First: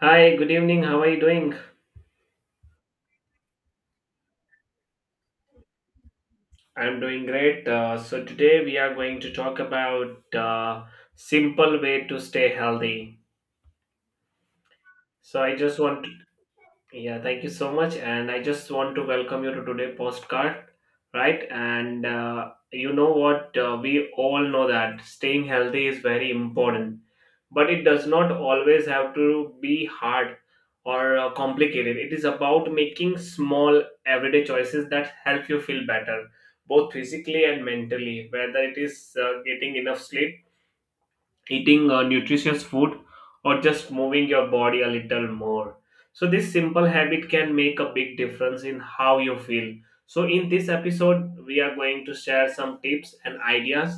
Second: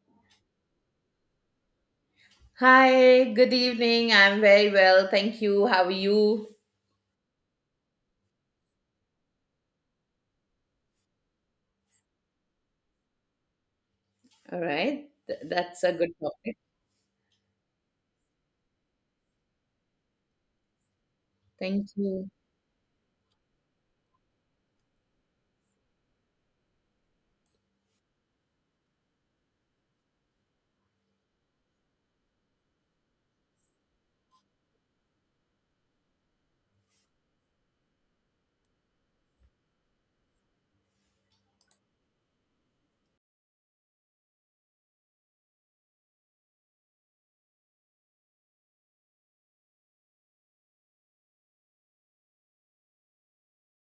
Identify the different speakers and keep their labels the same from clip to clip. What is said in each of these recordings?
Speaker 1: Hi, good evening. How are you doing?
Speaker 2: Hi, good evening. I'm very well. Thank you. How are you?
Speaker 1: I'm doing great. Today we are going to talk about simple way to stay healthy.
Speaker 2: All right. Th-
Speaker 1: So, I just
Speaker 2: that's a
Speaker 1: want to
Speaker 2: good topic.
Speaker 1: yeah, thank you so much. And I just want to welcome you to today's postcard, right?
Speaker 2: Thank
Speaker 1: And
Speaker 2: you.
Speaker 1: you know what? We all know that staying healthy is very important but it does not always have to be hard or complicated. It is about making small everyday choices that help you feel better, both physically and mentally, whether it is getting enough sleep, eating nutritious food, or just moving your body a little more. So this simple habit can make a big difference in how you feel. So in this episode we are going to share some tips and ideas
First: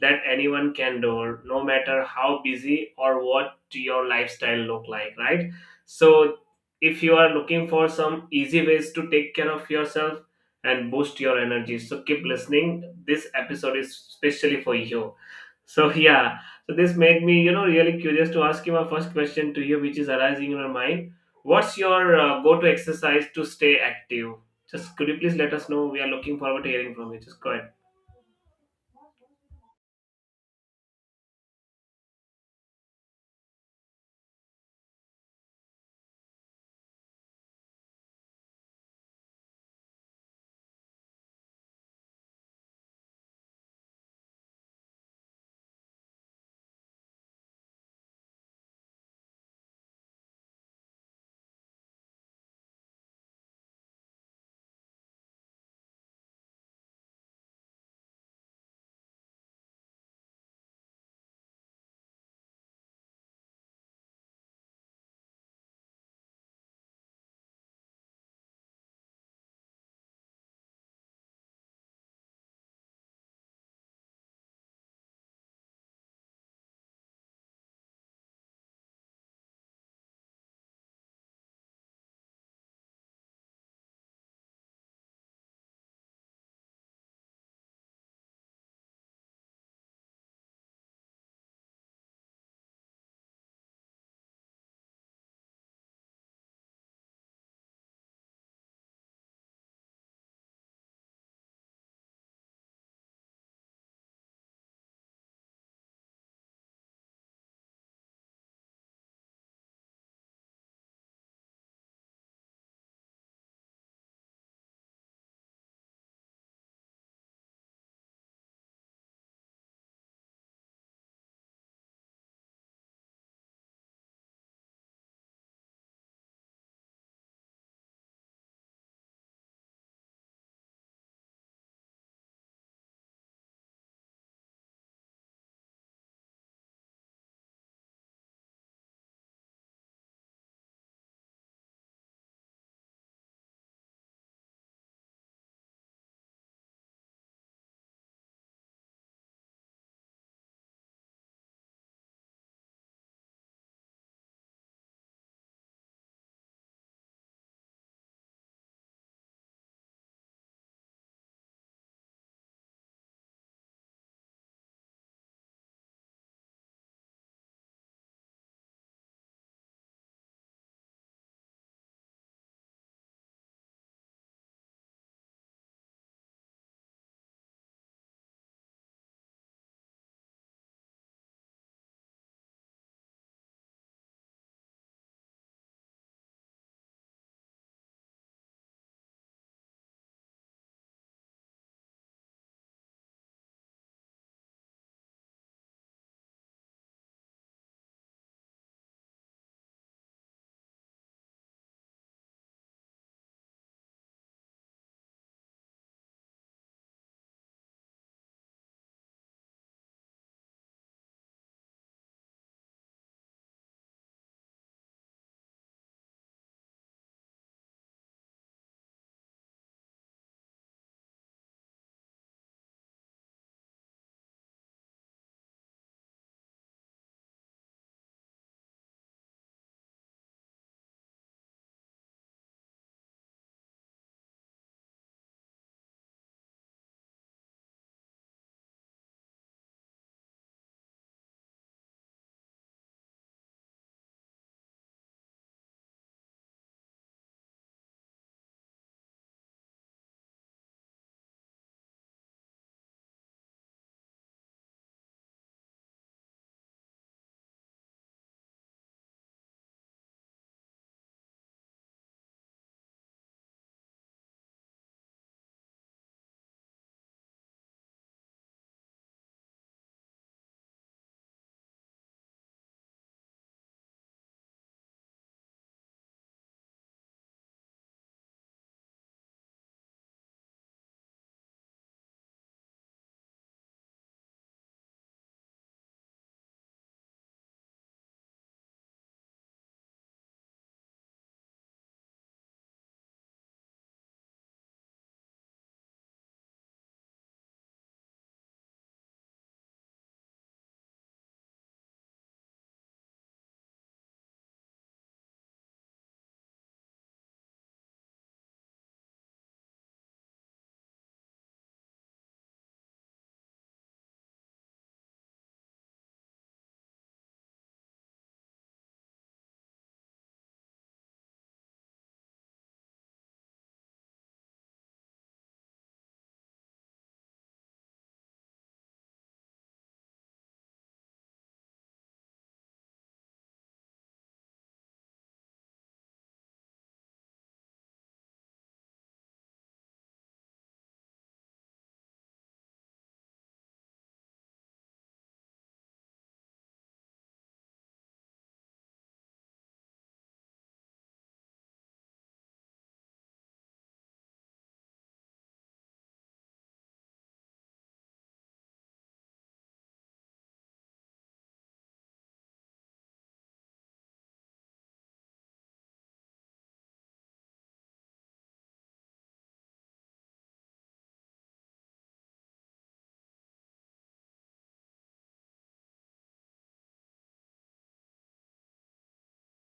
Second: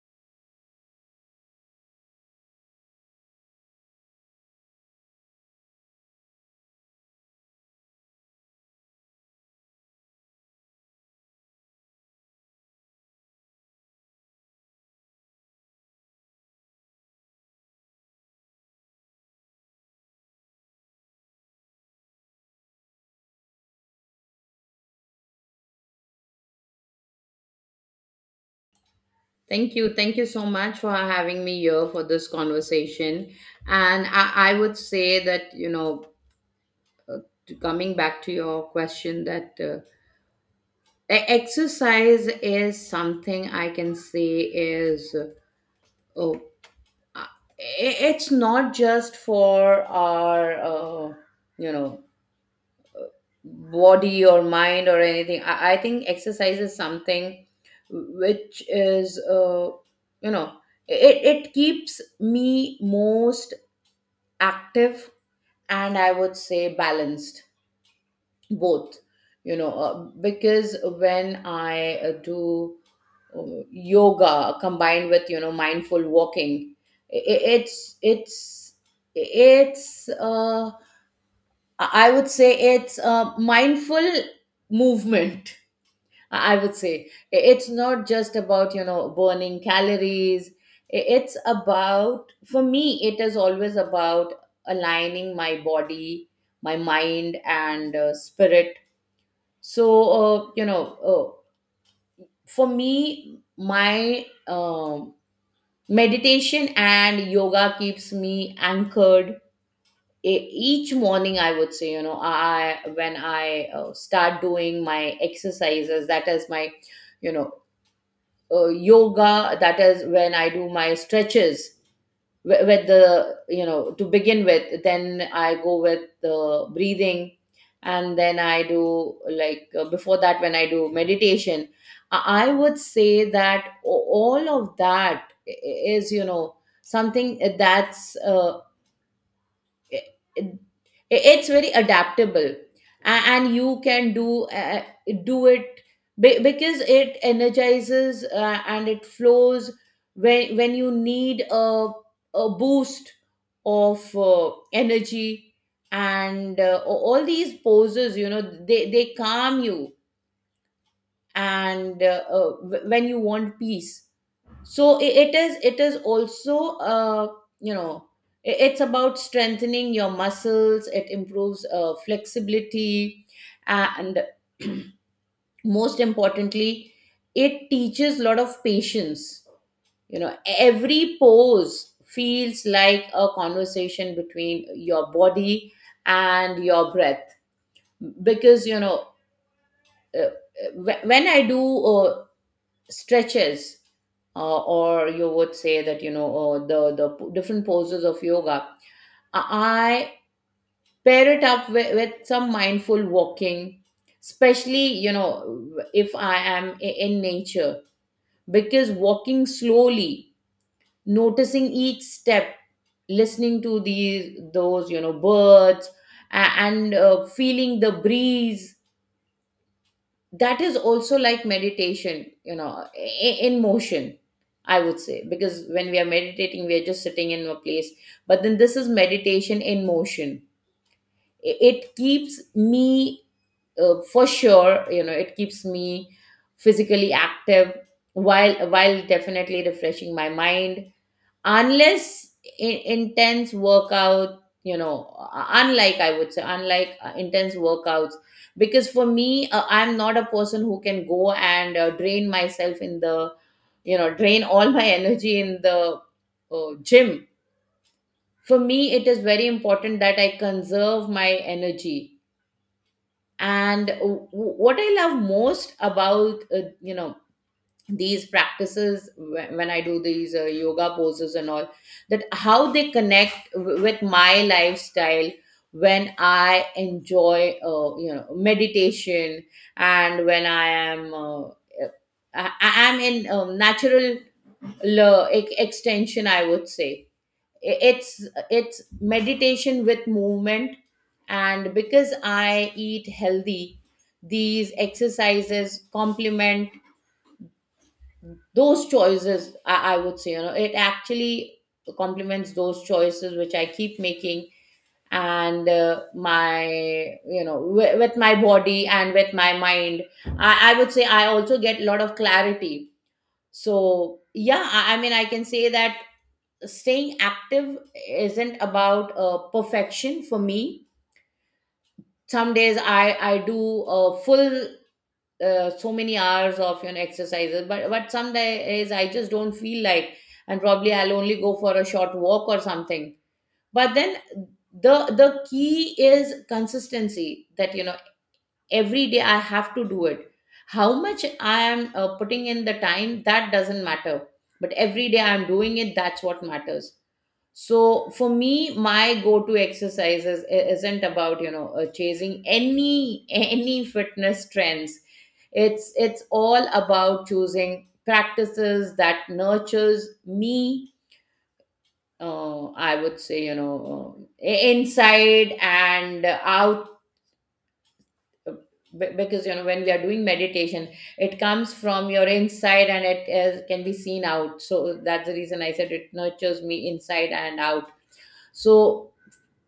Speaker 1: that anyone can do, no matter how busy or what your lifestyle look like, right? So if you are looking for some easy ways to take care of yourself and boost your energy, so keep listening. This episode is specially for you. So yeah, so this made me, you know, really curious to ask you my first question to you, which is arising in your mind. What's your go-to exercise to stay active? Just could you please let us know? We are looking forward to hearing from you. Just go ahead.
Speaker 2: Thank you. Thank you so much for having me here for this conversation. And I would say that, you know, coming back to your question, that exercise is something I can say is, oh, it's not just for our, you know, body or mind or anything. I think exercise is something which is, you know, it keeps me most active, and I would say balanced, both, you know, uh, because when I do uh, yoga combined with, mindful walking. I i- it's, it's, it's, uh, I I would say it's a mindful movement, I would say. It's not just about, burning calories. It's about, for me, it is always about aligning my body, my mind, and spirit. So, for me, my meditation and yoga keeps me anchored. Each morning, I would say, you know, I when I start doing my exercises, that is my, you know yoga. That is when I do my stretches, with the, to begin with. Then I go with the breathing, and then I do like, before that, when I do meditation, I would say that all of that, is, something that's uh, it's very adaptable. And you can do, do it, because it energizes, and it flows when, you need a, boost of, energy. And, all these poses, they calm you, and, when you want peace. So, it is, also, you know it's about strengthening your muscles. It improves, flexibility, and most importantly, it teaches a lot of patience. You know, every pose feels like a conversation between your body and your breath. Because, when I do, stretches, or you would say that, the different poses of yoga, I pair it up with some mindful walking, especially, if I am, in nature. Because walking slowly, noticing each step, listening to these those birds, a- and, feeling the breeze, that is also like meditation, in motion, I would say. Because when we are meditating, we are just sitting in a place, but then this is meditation in motion. I- it keeps me for sure you know it keeps me physically active, while definitely refreshing my mind. Unless i- intense workout you know uh, unlike, I would say unlike, intense workouts. Because for me, I'm not a person who can go and, drain all my energy in the, gym. For me, it is very important that I conserve my energy. And, what I love most about, these practices, when I do these, yoga poses and all, that how they connect, with my lifestyle. When I enjoy, meditation, and when I am, I am in, natural, extension, I would say. I- It's it's meditation with movement, and because I eat healthy, these exercises complement those choices. I would say, it actually complements those choices which I keep making. And, my you know w- with my body and with my mind, I would say I also get a lot of clarity. So, yeah, I mean, I can say that staying active isn't about, perfection for me. Some days I do a full, so many hours of, exercises, but some days I just don't feel like, and probably I'll only go for a short walk or something. But then, the the key is consistency. That you know Every day I have to do it. How much I am, putting in the time, that doesn't matter. But every day I'm doing it, that's what matters. So for me, my go-to exercises, isn't about, chasing any fitness trends. It's all about choosing practices that nurtures me. I would say, inside and out. Because, when we are doing meditation, it comes from your inside, and it is, can be seen out. So that's the reason I said it nurtures me inside and out. So,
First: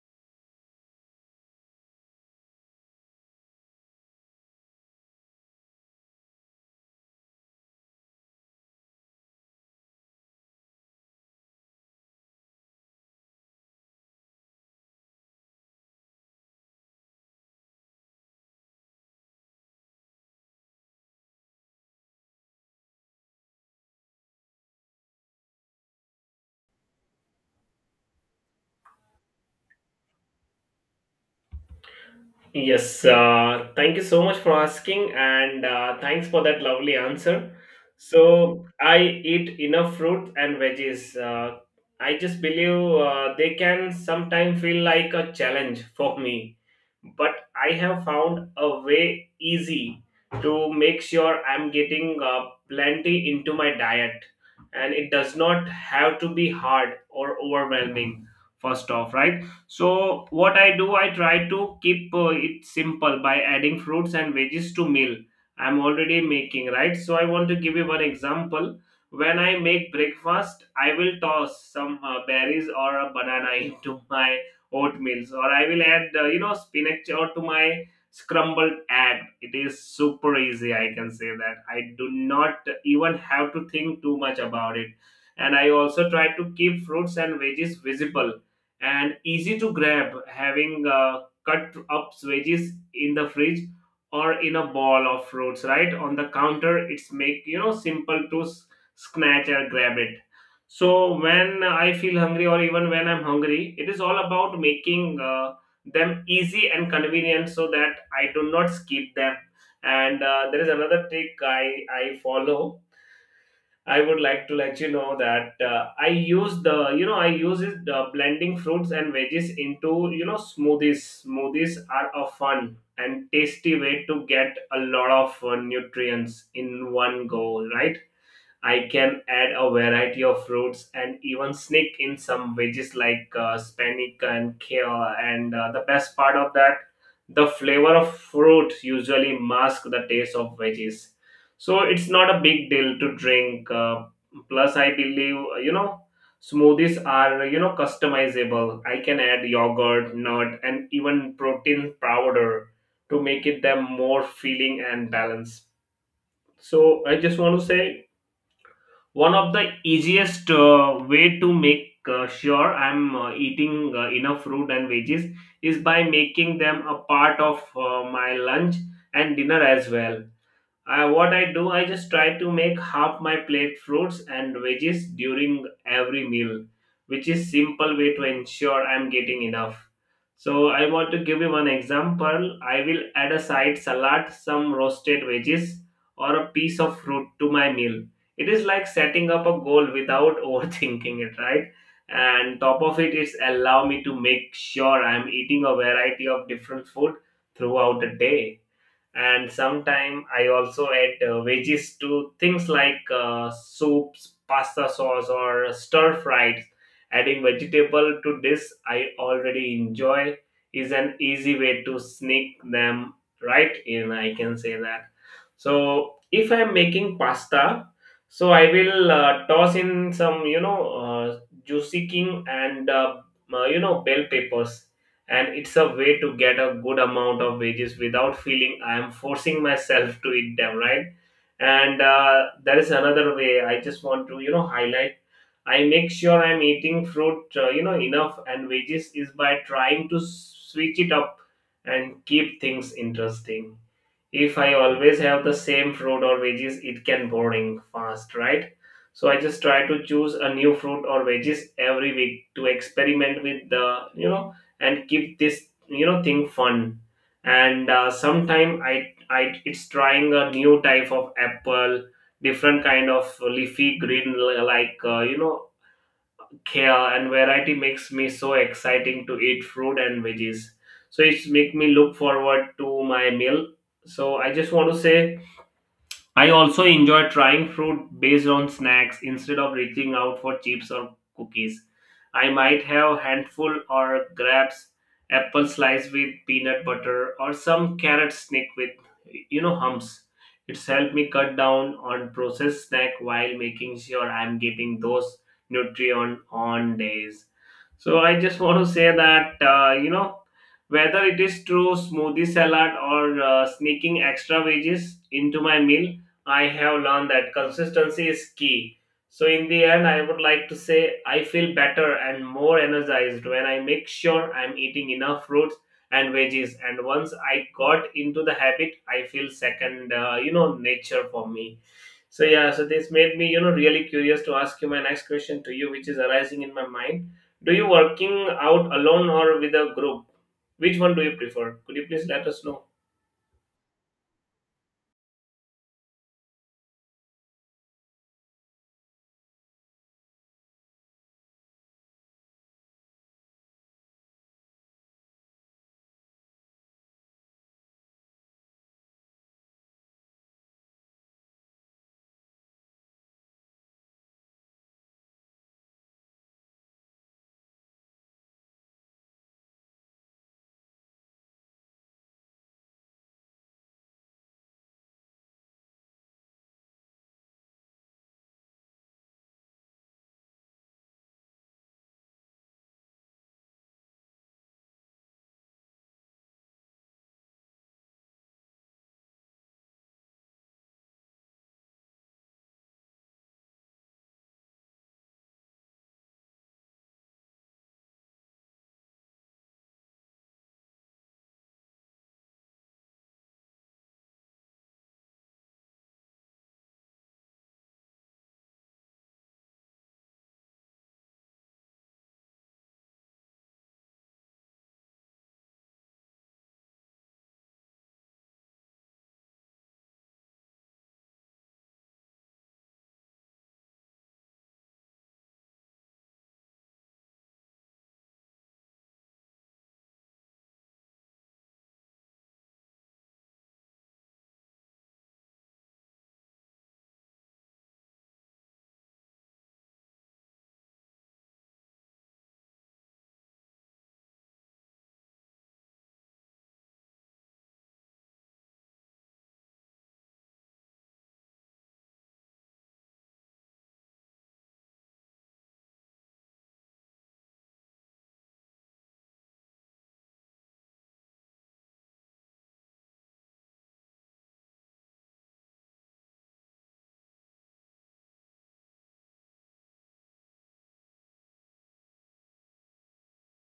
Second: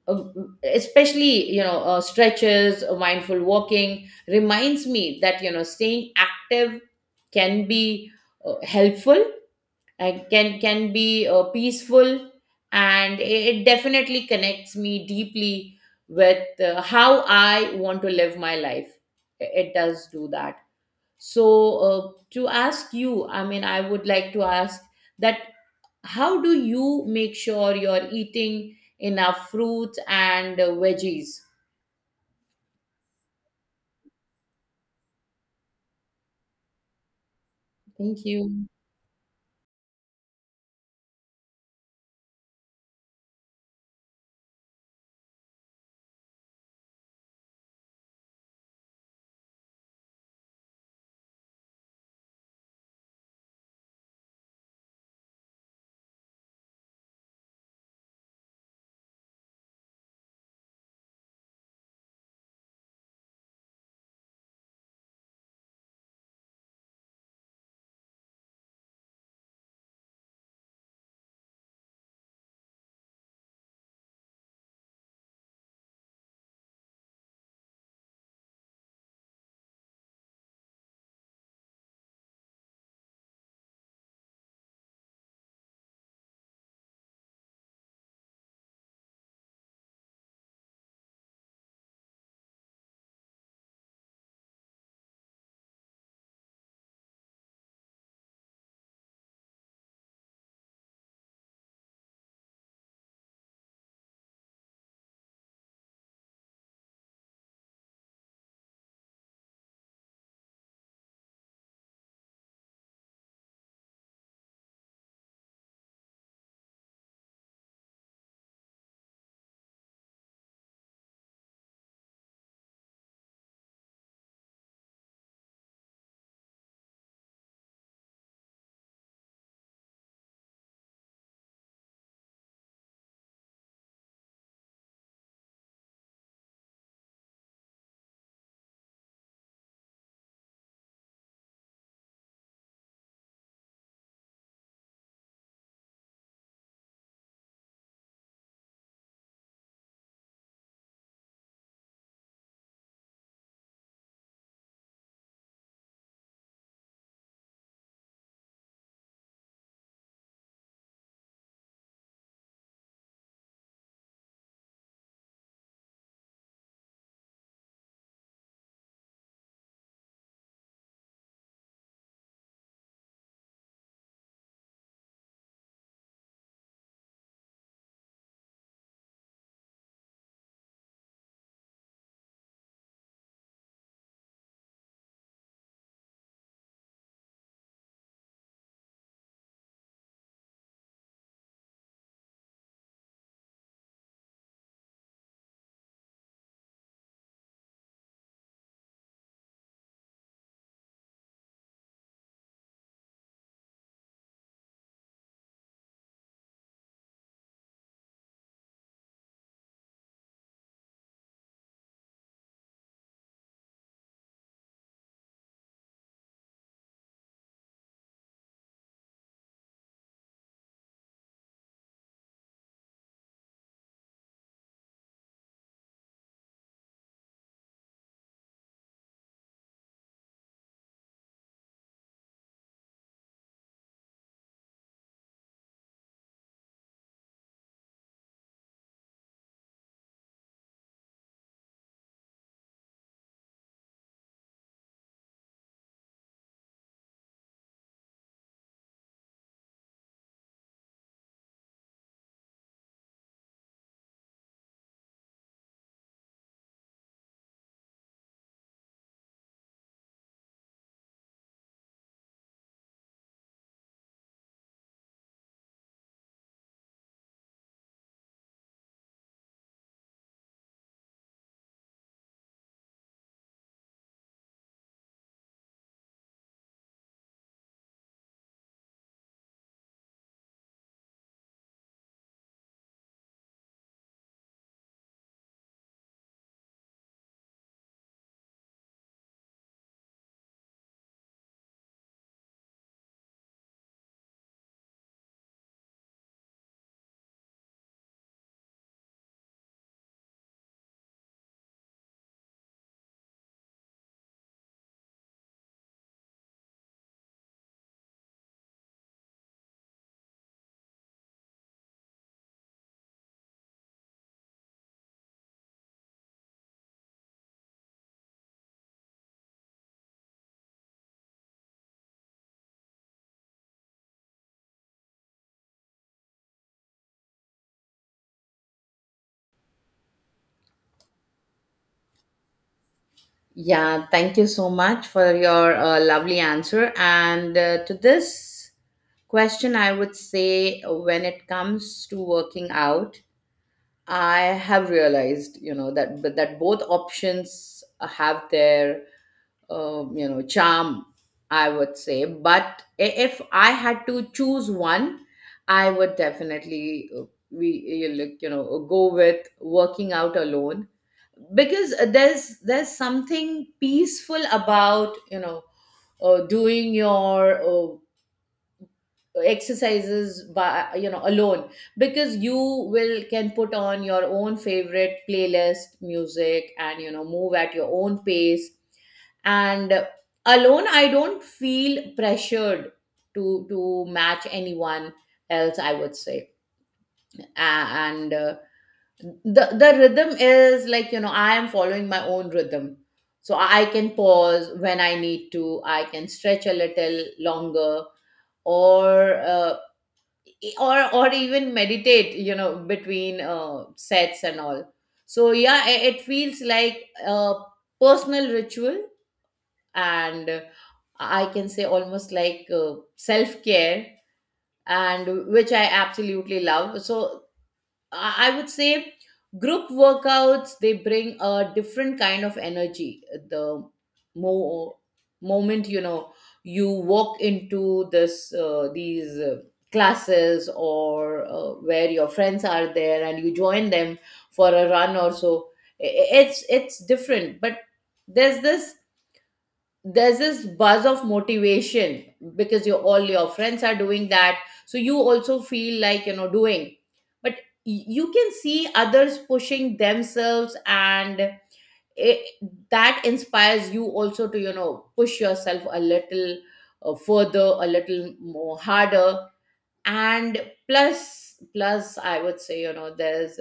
Speaker 2: uh, especially, stretches, mindful walking reminds me that, staying active can be, helpful, and can be, peaceful. And it definitely connects me deeply with, how I want to live my life. It does do that. So, uh, to ask you, I mean, I would like to ask that, how do you make sure you're eating enough fruits and, veggies?
Speaker 1: Yes, thank you so much for asking, and thanks for that lovely answer.
Speaker 2: Thank
Speaker 1: So,
Speaker 2: you.
Speaker 1: I eat enough fruit and veggies. I just believe they can sometimes feel like a challenge for me, but I have found a way easy to make sure I'm getting plenty into my diet, and it does not have to be hard or overwhelming, first off, right? So what I do, I try to keep it simple by adding fruits and veggies to meal I'm already making, right? So I want to give you one example. When I make breakfast, I will toss some berries or a banana into my oatmeals, or I will add, you know, spinach or to my scrambled egg. It is super easy. I can say that I do not even have to think too much about it, and I also try to keep fruits and veggies visible and easy to grab, having cut up veggies in the fridge or in a ball of fruits right on the counter. It's make you know simple to snatch or grab it. So when I feel hungry or even when I'm hungry, it is all about making them easy and convenient so that I do not skip them. And there is another trick I follow. I would like to let you know that I use the you know I use it blending fruits and veggies into you know smoothies. Smoothies are a fun and tasty way to get a lot of nutrients in one go, right? I can add a variety of fruits and even sneak in some veggies like spinach and kale. And the best part of that, the flavor of fruit usually masks the taste of veggies. So it's not a big deal to drink. Plus, I believe you know smoothies are you know customizable. I can add yogurt, nut, and even protein powder to make it them more feeling and balanced. So I just want to say one of the easiest way to make sure I'm eating enough fruit and veggies is by making them a part of my lunch and dinner as well. I, what I do, I just try to make half my plate fruits and veggies during every meal, which is simple way to ensure I'm getting enough. So I want to give you one example. I will add a side salad, some roasted veggies, or a piece of fruit to my meal. It is like setting up a goal without overthinking it, right? And top of it is allow me to make sure I'm eating a variety of different food throughout the day. And sometime I also add veggies to things like soups, pasta sauce, or stir fries. Adding vegetable to this I already enjoy is an easy way to sneak them right in, I can say that. So if I'm making pasta, so I will toss in some you know juicy king and you know bell peppers, and it's a way to get a good amount of wages without feeling I am forcing myself to eat them, right? And there is another way I just want to you know highlight. I make sure I'm eating fruit you know enough and veggies is by trying to switch it up and keep things interesting. If I always have the same fruit or veggies it can boring fast, right? So I just try to choose a new fruit or veggies every week to experiment with the you know and keep this you know thing fun. And sometime i it's trying a new type of apple, different kind of leafy green, like you know, yeah, and variety makes me so exciting to eat fruit and veggies. So it's make me look forward to my meal. So I just want to say I also enjoy trying fruit based on snacks instead of reaching out for chips or cookies. I might have handful or grabs apple slice with peanut butter or some carrot sneak with you know humps. It's helped me cut down on processed snack while making sure I'm getting those nutrient on days. So I just want to say that you know, whether it is through smoothie salad or sneaking extra veggies into my meal, I have learned that consistency is key. So, in the end, I would like to say I feel better and more energized when I make sure I'm eating enough fruits and veggies. And once I got into the habit, I feel second, you know, nature for me. So, yeah, so this made me, you know, really curious to ask you my next question to you, which is arising in my mind. Do you working out alone or with a group? Which one do you prefer? Could you please let us know?
Speaker 2: Yeah, thank you so much for your, lovely answer. And, to this question, I would say, when it comes to working out, I have realized, you know, that both options have their, charm, I would say. But, if I had to choose one, I would definitely, we you look you know go with working out alone. Because there's something peaceful about, doing your, exercises by, alone. Because you will can put on your own favorite playlist music, and, move at your own pace. And alone, I don't feel pressured to match anyone else, I would say. And the rhythm is like, I am following my own rhythm. So I can pause when I need to. I can stretch a little longer, or uh, or even meditate, between, sets and all. So, yeah, it feels like a personal ritual, and, I can say, almost like, self care, and which I absolutely love. So, I would say, group workouts, they bring a different kind of energy. The mo moment, you walk into, this these, classes, or, where your friends are there and you join them for a run or so, it's different. But there's this there's this buzz of motivation, because, you all your friends are doing that, so you also feel like, doing. But, you can see others pushing themselves, and it, that inspires you also to, push yourself a little, further, a little more harder. And, plus, I would say, there's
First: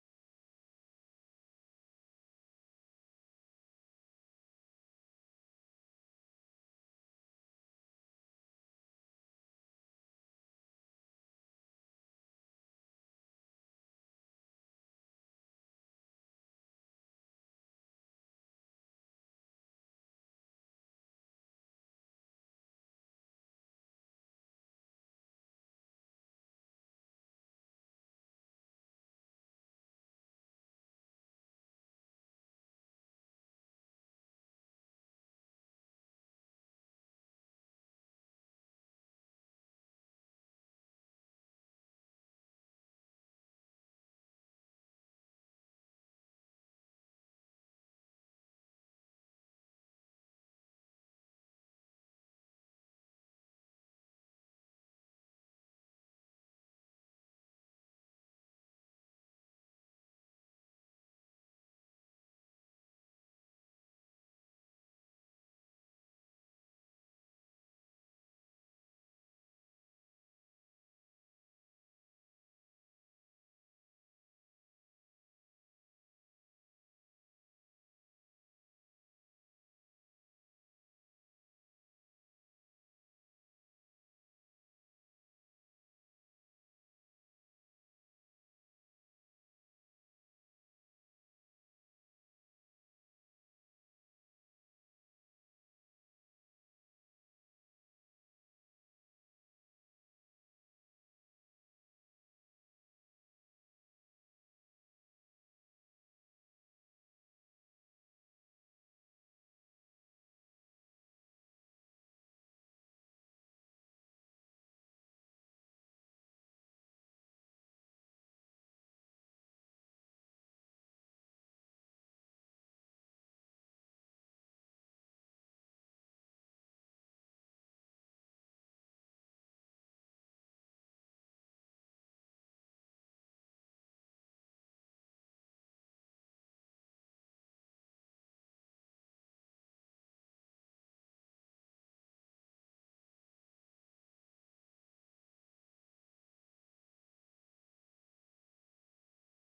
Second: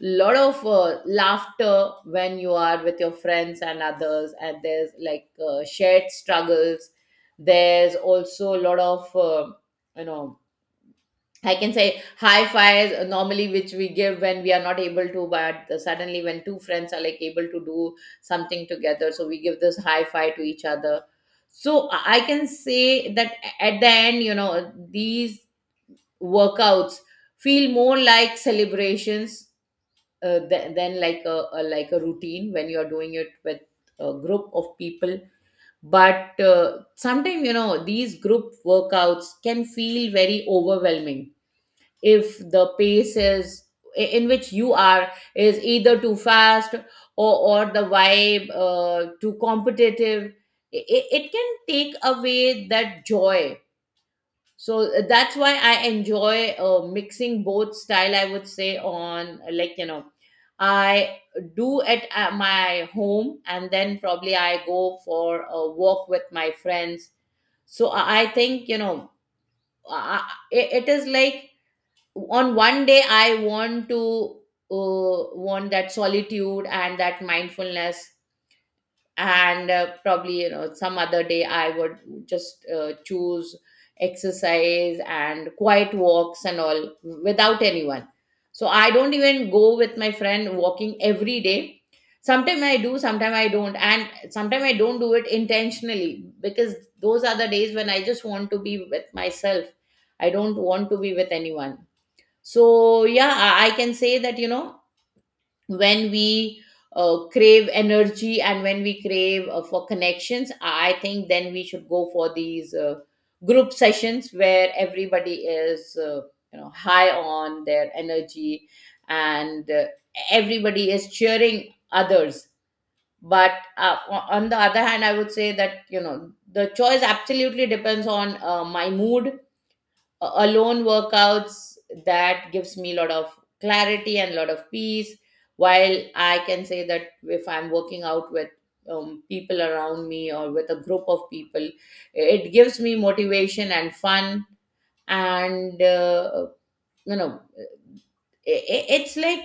Speaker 2: lot of, laughter when you are with your friends and others. And there's like, shared struggles. There's also a lot of, you know I can say high fives, normally, which we give when we are not able to, but suddenly when two friends are like able to do something together, so we give this high five to each other. So, I can say that, at the end, these workouts feel more like celebrations, than like, a like a routine, when you're doing it with a group of people. But, sometimes, these group workouts can feel very overwhelming, if the pace, in which you are is either too fast, or the vibe, too competitive. It can take away that joy. So, that's why I enjoy, mixing both style, I would say. On, I do at, my home, and then probably I go for a walk with my friends. So, I think, it is like, on one day I want to, want that solitude and that mindfulness. And, probably, some other day, I would just, choose exercise and quiet walks and all without anyone. So I don't even go with my friend walking every day. Sometimes I do, sometimes I don't, and sometimes I don't do it intentionally, because those are the days when I just want to be with myself. I don't want to be with anyone. So, yeah, I can say that, when we, crave energy, and when we crave, for connections, I think then we should go for these, group sessions, where everybody is, high on their energy, and, everybody is cheering others. But, on the other hand, I would say that, the choice absolutely depends on, my mood. Alone workouts, that gives me a lot of clarity and a lot of peace, while I can say that if I'm working out with, people around me or with a group of people, it gives me motivation and fun. And You know, it's like,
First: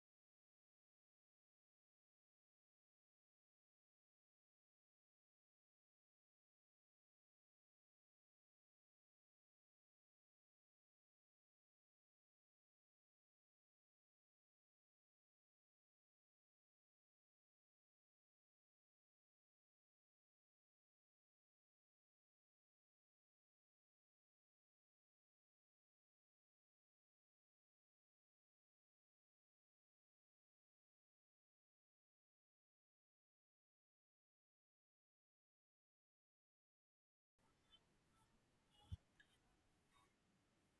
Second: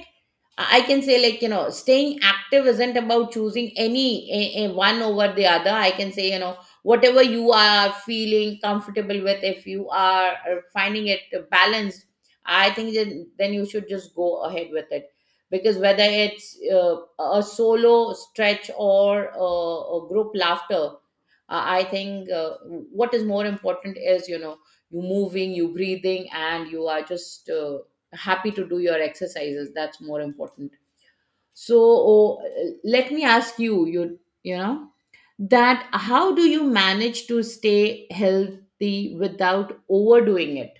Speaker 2: I can say, like, you know, staying active isn't about choosing any a one over the other. I can say, you know, whatever you are feeling comfortable with, if you are finding it balanced, I think then you should just go ahead with it. Because whether it's a solo stretch or a group laughter, I think what is more important is, you know, you moving, you breathing, and you are just happy to do your exercises. That's more important. So, let me ask you, you know, that how do you manage to stay healthy without overdoing it?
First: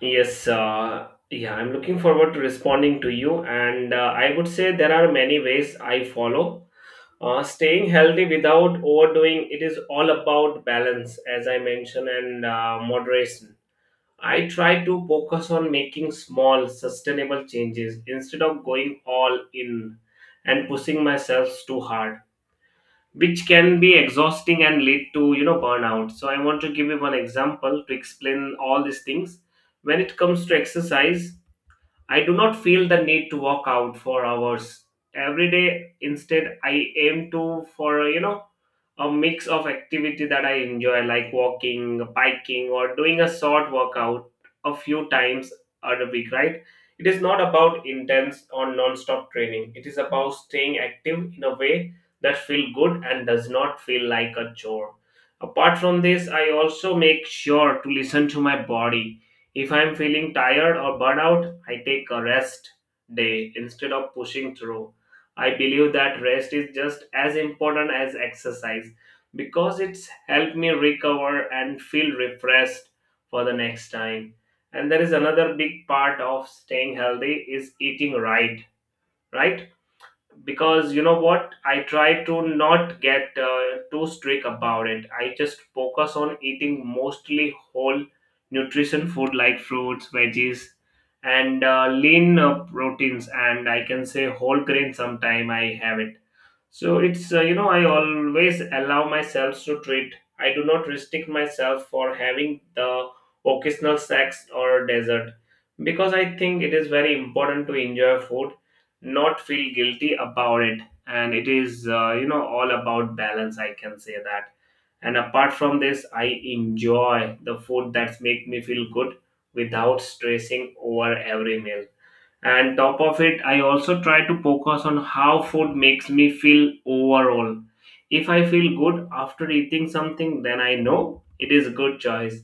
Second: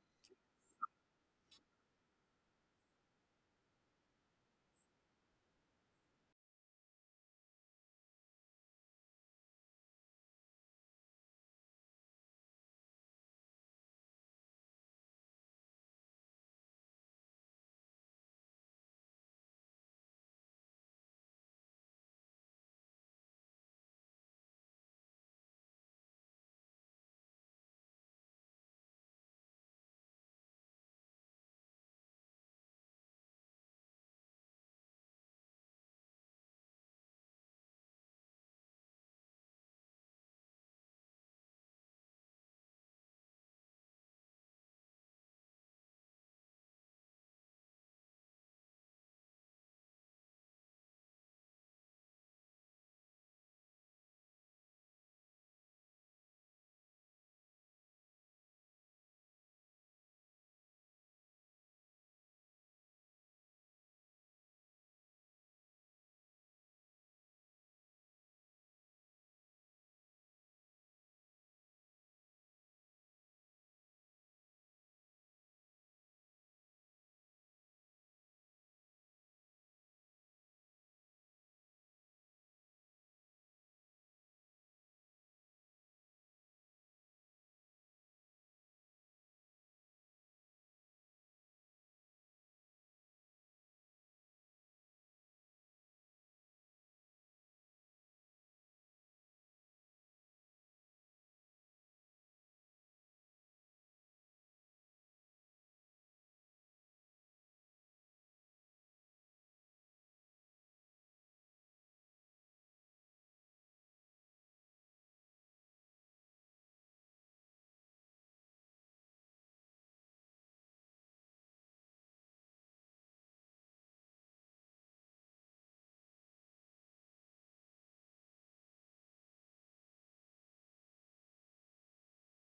Speaker 1: Yes, yeah, I'm looking forward to responding to you. And I would say there are many ways I follow. Staying healthy without overdoing it is all about balance, as I mentioned, and moderation. I try to focus on making small, sustainable changes instead of going all in and pushing myself too hard, which can be exhausting and lead to you know burnout. So I want to give you one example to explain all these things. When it comes to exercise, I do not feel the need to walk out for hours every day. Instead, I aim to for you know a mix of activity that I enjoy, like walking, biking, or doing a short workout a few times a week. Right? It is not about intense or non-stop training. It is about staying active in a way that feel good and does not feel like a chore. Apart from this, I also make sure to listen to my body. If I'm feeling tired or burnout, I take a rest day instead of pushing through. I believe that rest is just as important as exercise because it's helped me recover and feel refreshed for the next time. And there is another big part of staying healthy is eating right, right? Because you know what I try to not get too strict about it, I just focus on eating mostly whole nutrition food like fruits, veggies, and lean proteins, and I can say whole grain sometime I have it. So it's you know I always allow myself to treat. I do not restrict myself for having the occasional snacks or dessert because I think it is very important to enjoy food, not feel guilty about it. And it is you know all about balance. I can say that. And apart from this, I enjoy the food that make me feel good without stressing over every meal. And top of it I also try to focus on how food makes me feel overall. If I feel good after eating something then I know it is a good choice,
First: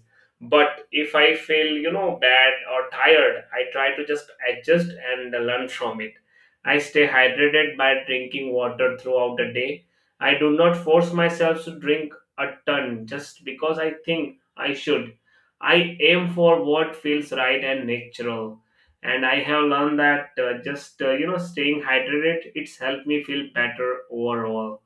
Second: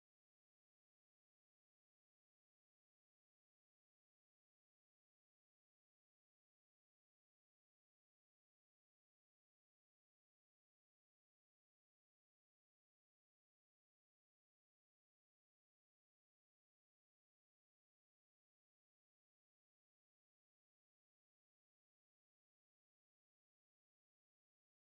Speaker 1: but if I feel you know bad or tired I try to just adjust and learn from it. I stay hydrated by drinking water throughout the day. I do not force myself to drink a ton just because I think I should. I aim for what feels right and natural, and I have learned that just you know staying hydrated it's helped me feel better overall.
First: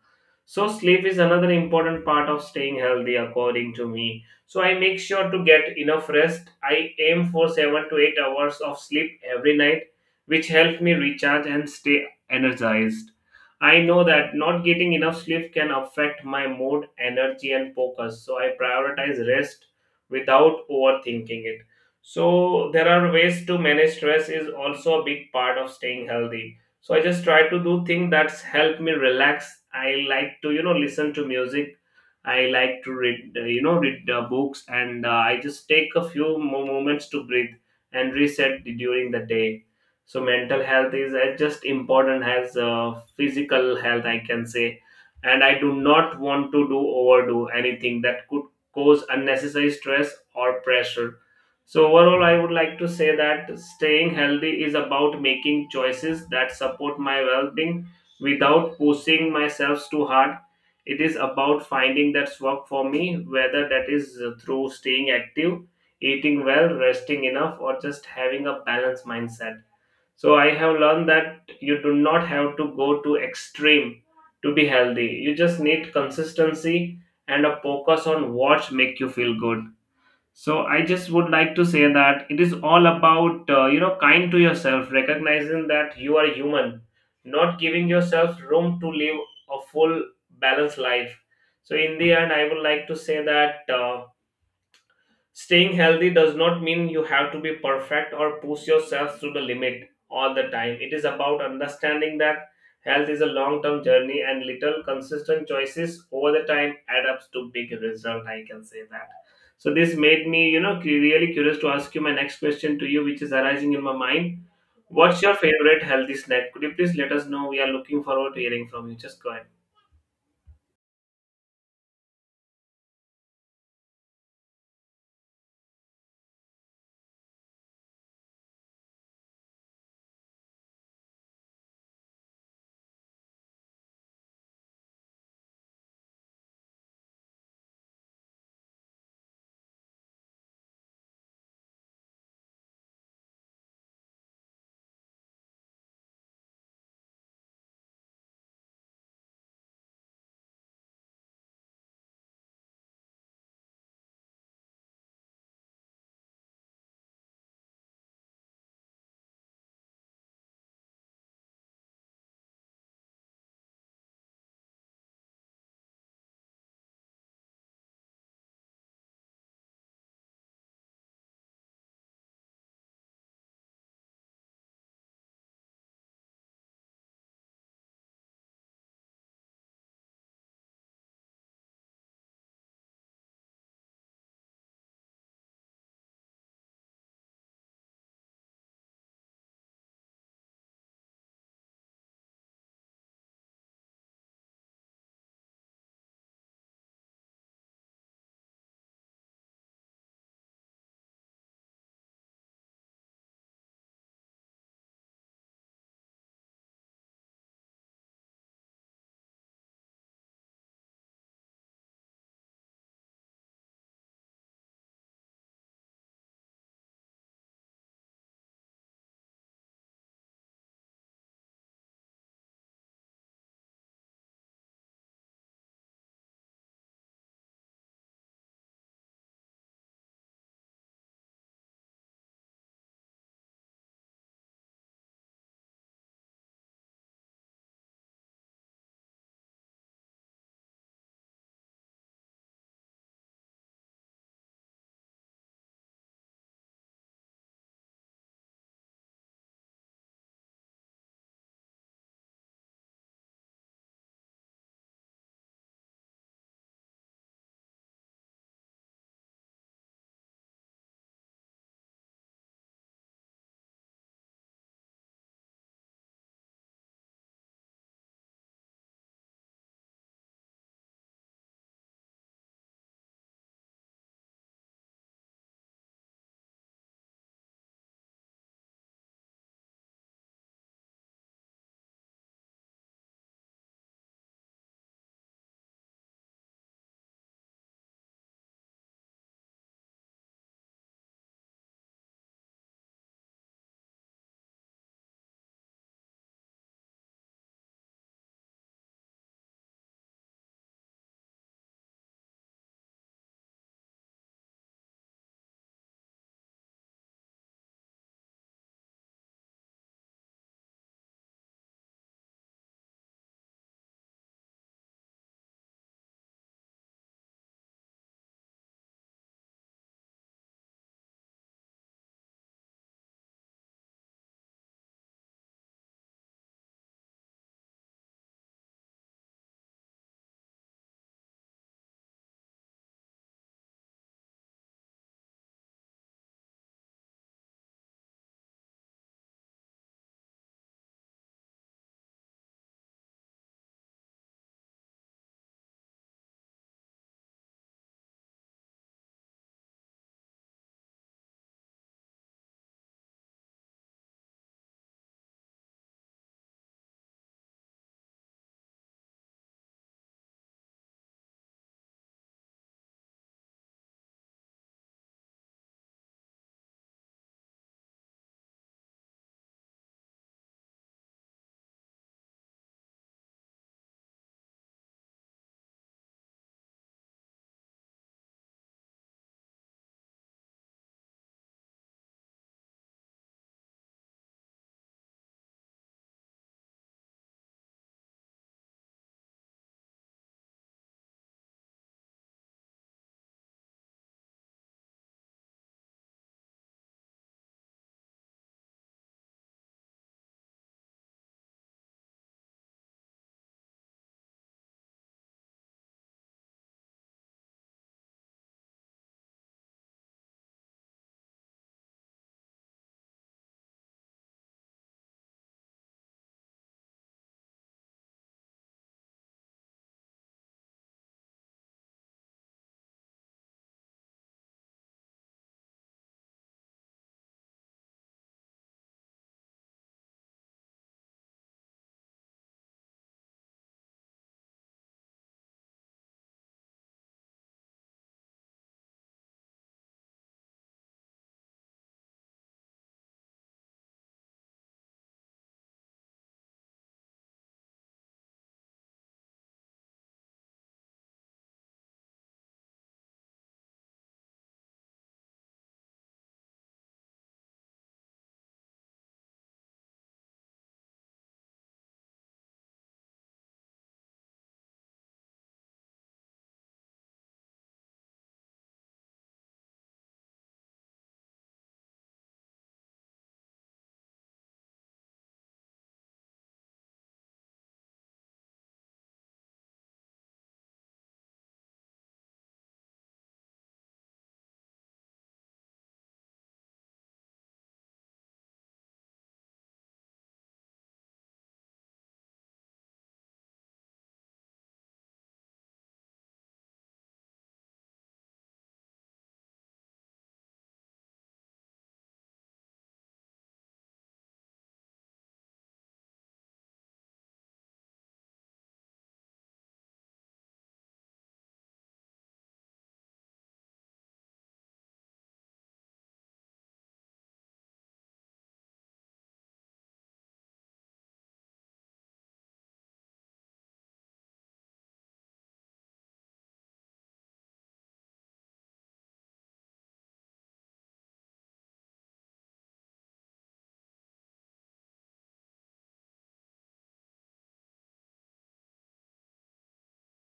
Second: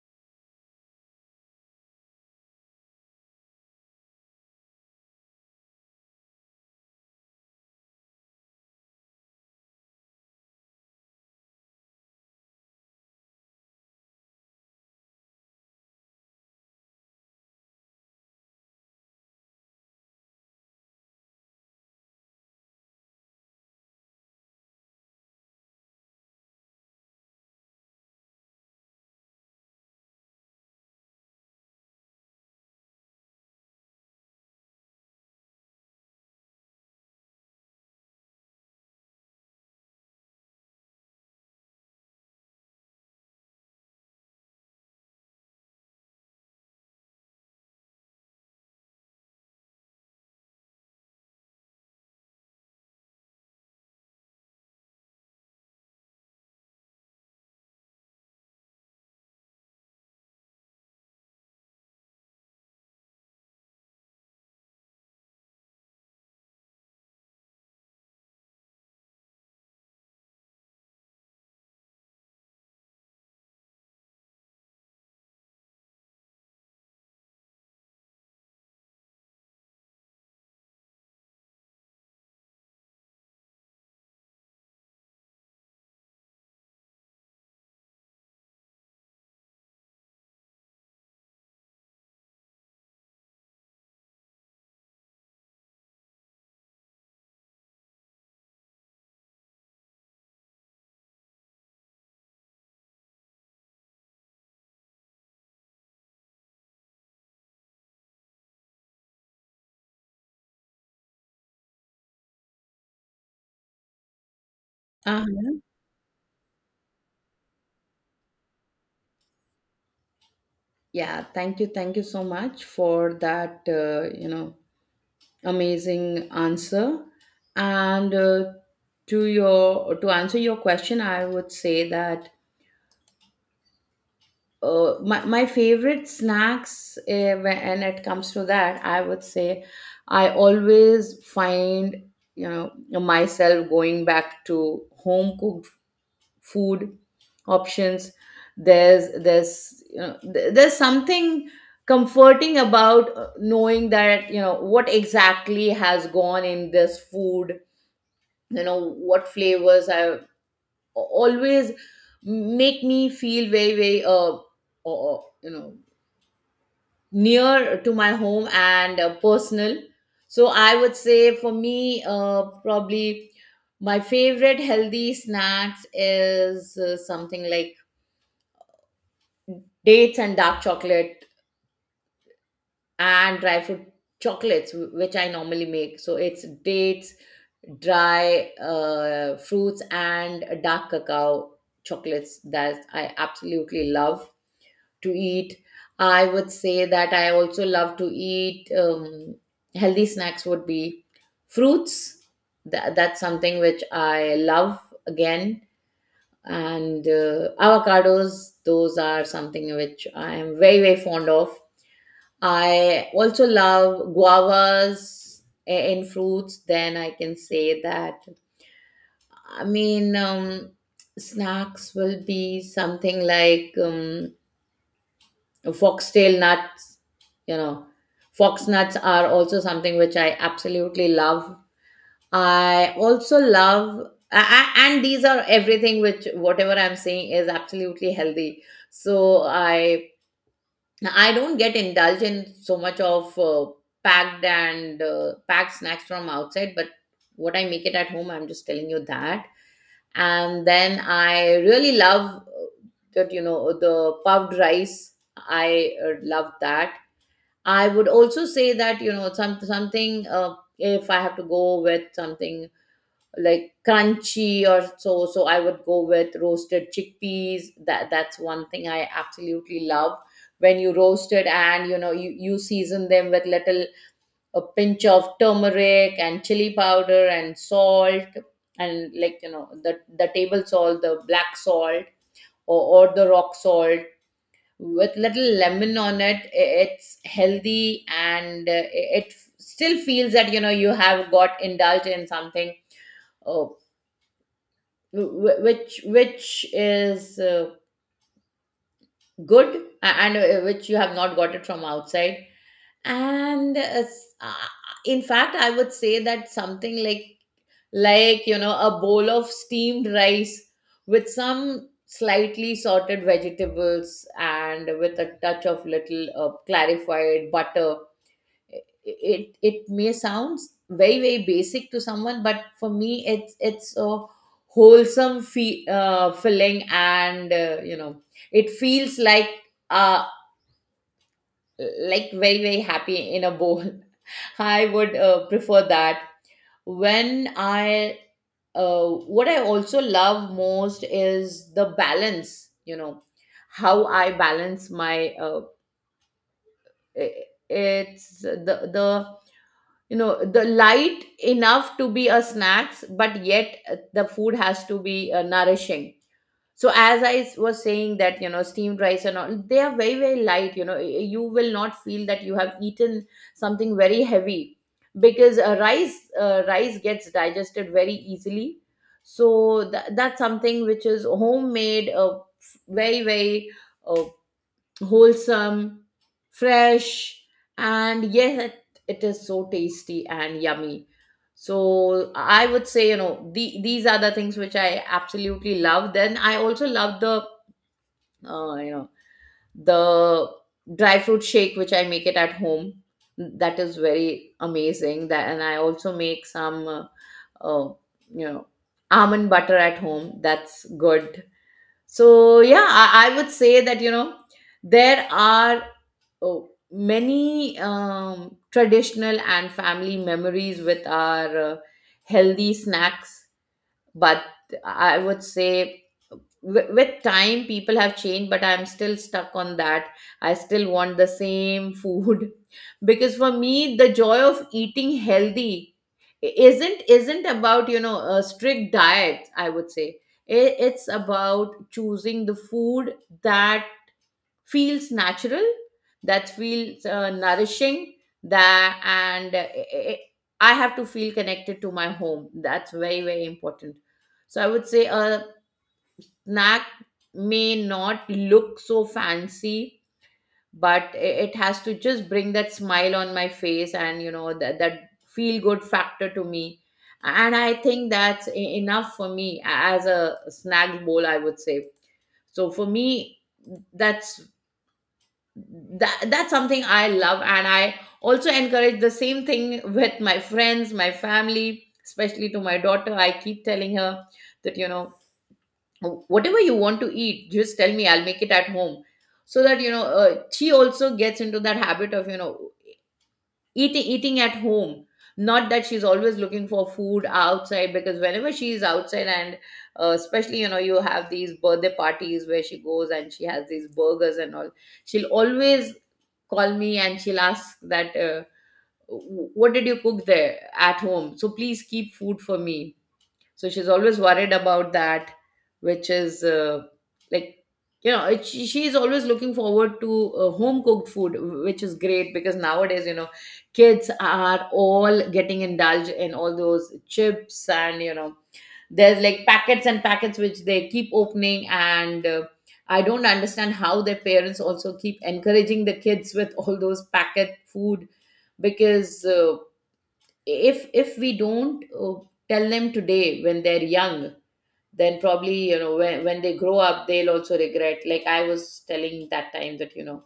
Speaker 1: So sleep is another important part of staying healthy according to me, so I make sure to get enough rest. I aim for 7 to 8 hours of sleep every night, which helps me recharge and stay energized. I know that not getting enough sleep can affect my mood, energy, and focus, so I prioritize rest without overthinking it. So there are ways to manage stress is also a big part of staying healthy. So I just try to do things that's help me relax. I like to you know listen to music, I like to read read books, and I just take a few more moments to breathe and reset during the day. So mental health is as just important as physical health, I can say, and I do not want to do overdo anything that could cause unnecessary stress or pressure. So, overall, I would like to say that staying healthy is about making choices that support my well being without pushing myself too hard. It is about finding that's work for me, whether that is through staying active, eating well, resting enough, or just having a balanced mindset. So, I have learned that you do not have to go to extreme to be healthy. You just need consistency and a focus on what make you feel good. So I just would like to say that it is all about you know kind to yourself, recognizing that you are human, not giving yourself room to live a full balanced life. So in the end, I would like to say that. Staying healthy does not mean you have to be perfect or push yourself to the limit all the time. It is about understanding that health is a long term journey and little consistent choices over the time add up to big result. I can say that. So this made me, you know, really curious to ask you my next question to you, which is arising in my mind. What's your
Speaker 2: Uh-huh.
Speaker 1: favorite healthy snack? Could you please let us know? We are looking forward to hearing from you. Just go ahead.
Speaker 2: Yeah, thank you. Thank you so much for that, you know, amazing answer. And to your to answer your question, I would say that my favorite snacks, when it comes to that, I would say I always find, you know, myself going back to home cooked food options. There's you know, there's something comforting about knowing that you know what exactly has gone in this food, you know what flavors have always make me feel very, very, you know, near to my home and personal. So I would say, for me, probably my favorite healthy snacks is something like dates and dark chocolate and dry fruit chocolates, which I normally make. So it's dates, dry fruits, and dark cacao chocolates that I absolutely love to eat. I would say that I also love to eat, healthy snacks would be fruits. That's something which I love again. And avocados, those are something which I am very, very fond of. I also love guavas in fruits, then, I can say that. I mean, snacks will be something like, foxtail nuts. You know, fox nuts are also something which I absolutely love. I also love, and these are everything which, whatever I'm saying, is absolutely healthy. So I, now, I don't get indulged in so much of packed and packed snacks from outside, but what I make it at home, I'm just telling you that. And then I really love that, you know, the puffed rice. I love that. I would also say that, you know, some something, if I have to go with something like crunchy or so, so I would go with roasted chickpeas. That's one thing I absolutely love. When you roast it and, you know, you season them with little a pinch of turmeric and chili powder and salt, and, like, you know, the table salt, the black salt, or the rock salt, with little lemon on it, it's healthy, and it, it still feels that, you know, you have got indulged in something, uh, Wh- which is good, and which you have not got it from outside. and uh, s- uh, in fact, I would say that something like, you know, a bowl of steamed rice with some slightly sorted vegetables and with a touch of little clarified butter, it may sound very, very basic to someone, but for me, it's a wholesome feeling, and you know, it feels uh like very, very happy in a bowl. I would prefer that. When I What I also love most is the balance, you know, how I balance my, it's the, you know, the light enough to be a snacks, but yet the food has to be nourishing. So as was saying that, you know, steamed rice and all, they are very, very light, you know, you will not feel that you have eaten something very heavy, because rice gets digested very easily. So that's something which is homemade, very, very uh, wholesome, fresh, and yet it is so tasty and yummy. So I would say, you know, these are the things which I absolutely love. Then I also love the, you know, the dry fruit shake which I make it at home. That is very amazing. That, and I also make some, uh, you know, almond butter at home. That's good. So yeah, I would say that, you know, there are, oh, many traditional and family memories with our healthy snacks, but I would say, with time, people have changed, but I'm still stuck on that. I still want the same food. Because for me, the joy of eating healthy isn't about, you know, a strict diet, I would say. It's about choosing the food that feels natural, that feels nourishing, that, and i I have to feel connected to my home. That's very, very important. So I would say a snack may not look so fancy, but it has to just bring that smile on my face, and you know that feel good factor to me, and I think that's enough for me as a snack bowl, I would say. So for me, that's, that's something I love, and I also encourage the same thing with my friends, my family, especially to my daughter. I keep telling her that, you know, whatever you want to eat, just tell me, I'll make it at home, so that, you know, she also gets into that habit of, you know, eating at home. Not that she's always looking for food outside, because whenever she is outside and, especially, you know, you have these birthday parties where she goes and she has these burgers and all, she'll always call me and she'll ask that, what did you cook there at home, so please keep food for me. So she's always worried about that, which is like, you know, she's always looking forward to home cooked food, which is great, because nowadays, you know, kids are all getting indulged in all those chips, and you know, there's like packets and packets which they keep opening, and I don't understand how their parents also keep encouraging the kids with all those packet food. Because if we don't tell them today when they're young, then probably, you know, when they grow up, they'll also regret. Like I was telling that time that, you know,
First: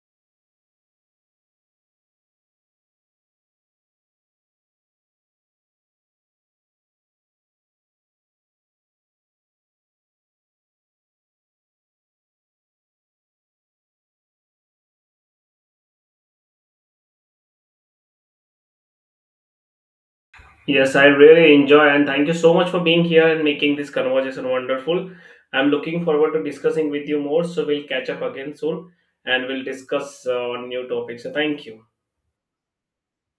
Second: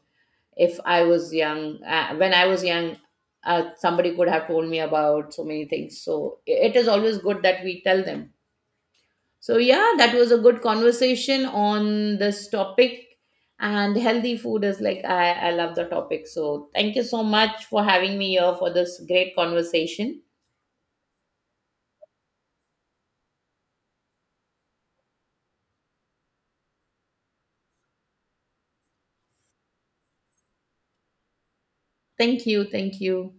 Speaker 2: if I was young when I was young, somebody could have told me about so many things, so it is always good that we tell them. So yeah, that was a good conversation on this topic, and healthy food is, like, I love the topic, so thank you so much for having me here for this great conversation.
Speaker 1: Yes, I really enjoy and thank you so much for being here and making this conversation wonderful. I'm looking forward to discussing with you more, so we'll catch up again soon and we'll discuss on new topics. So thank you.
Speaker 2: Thank you. Thank you.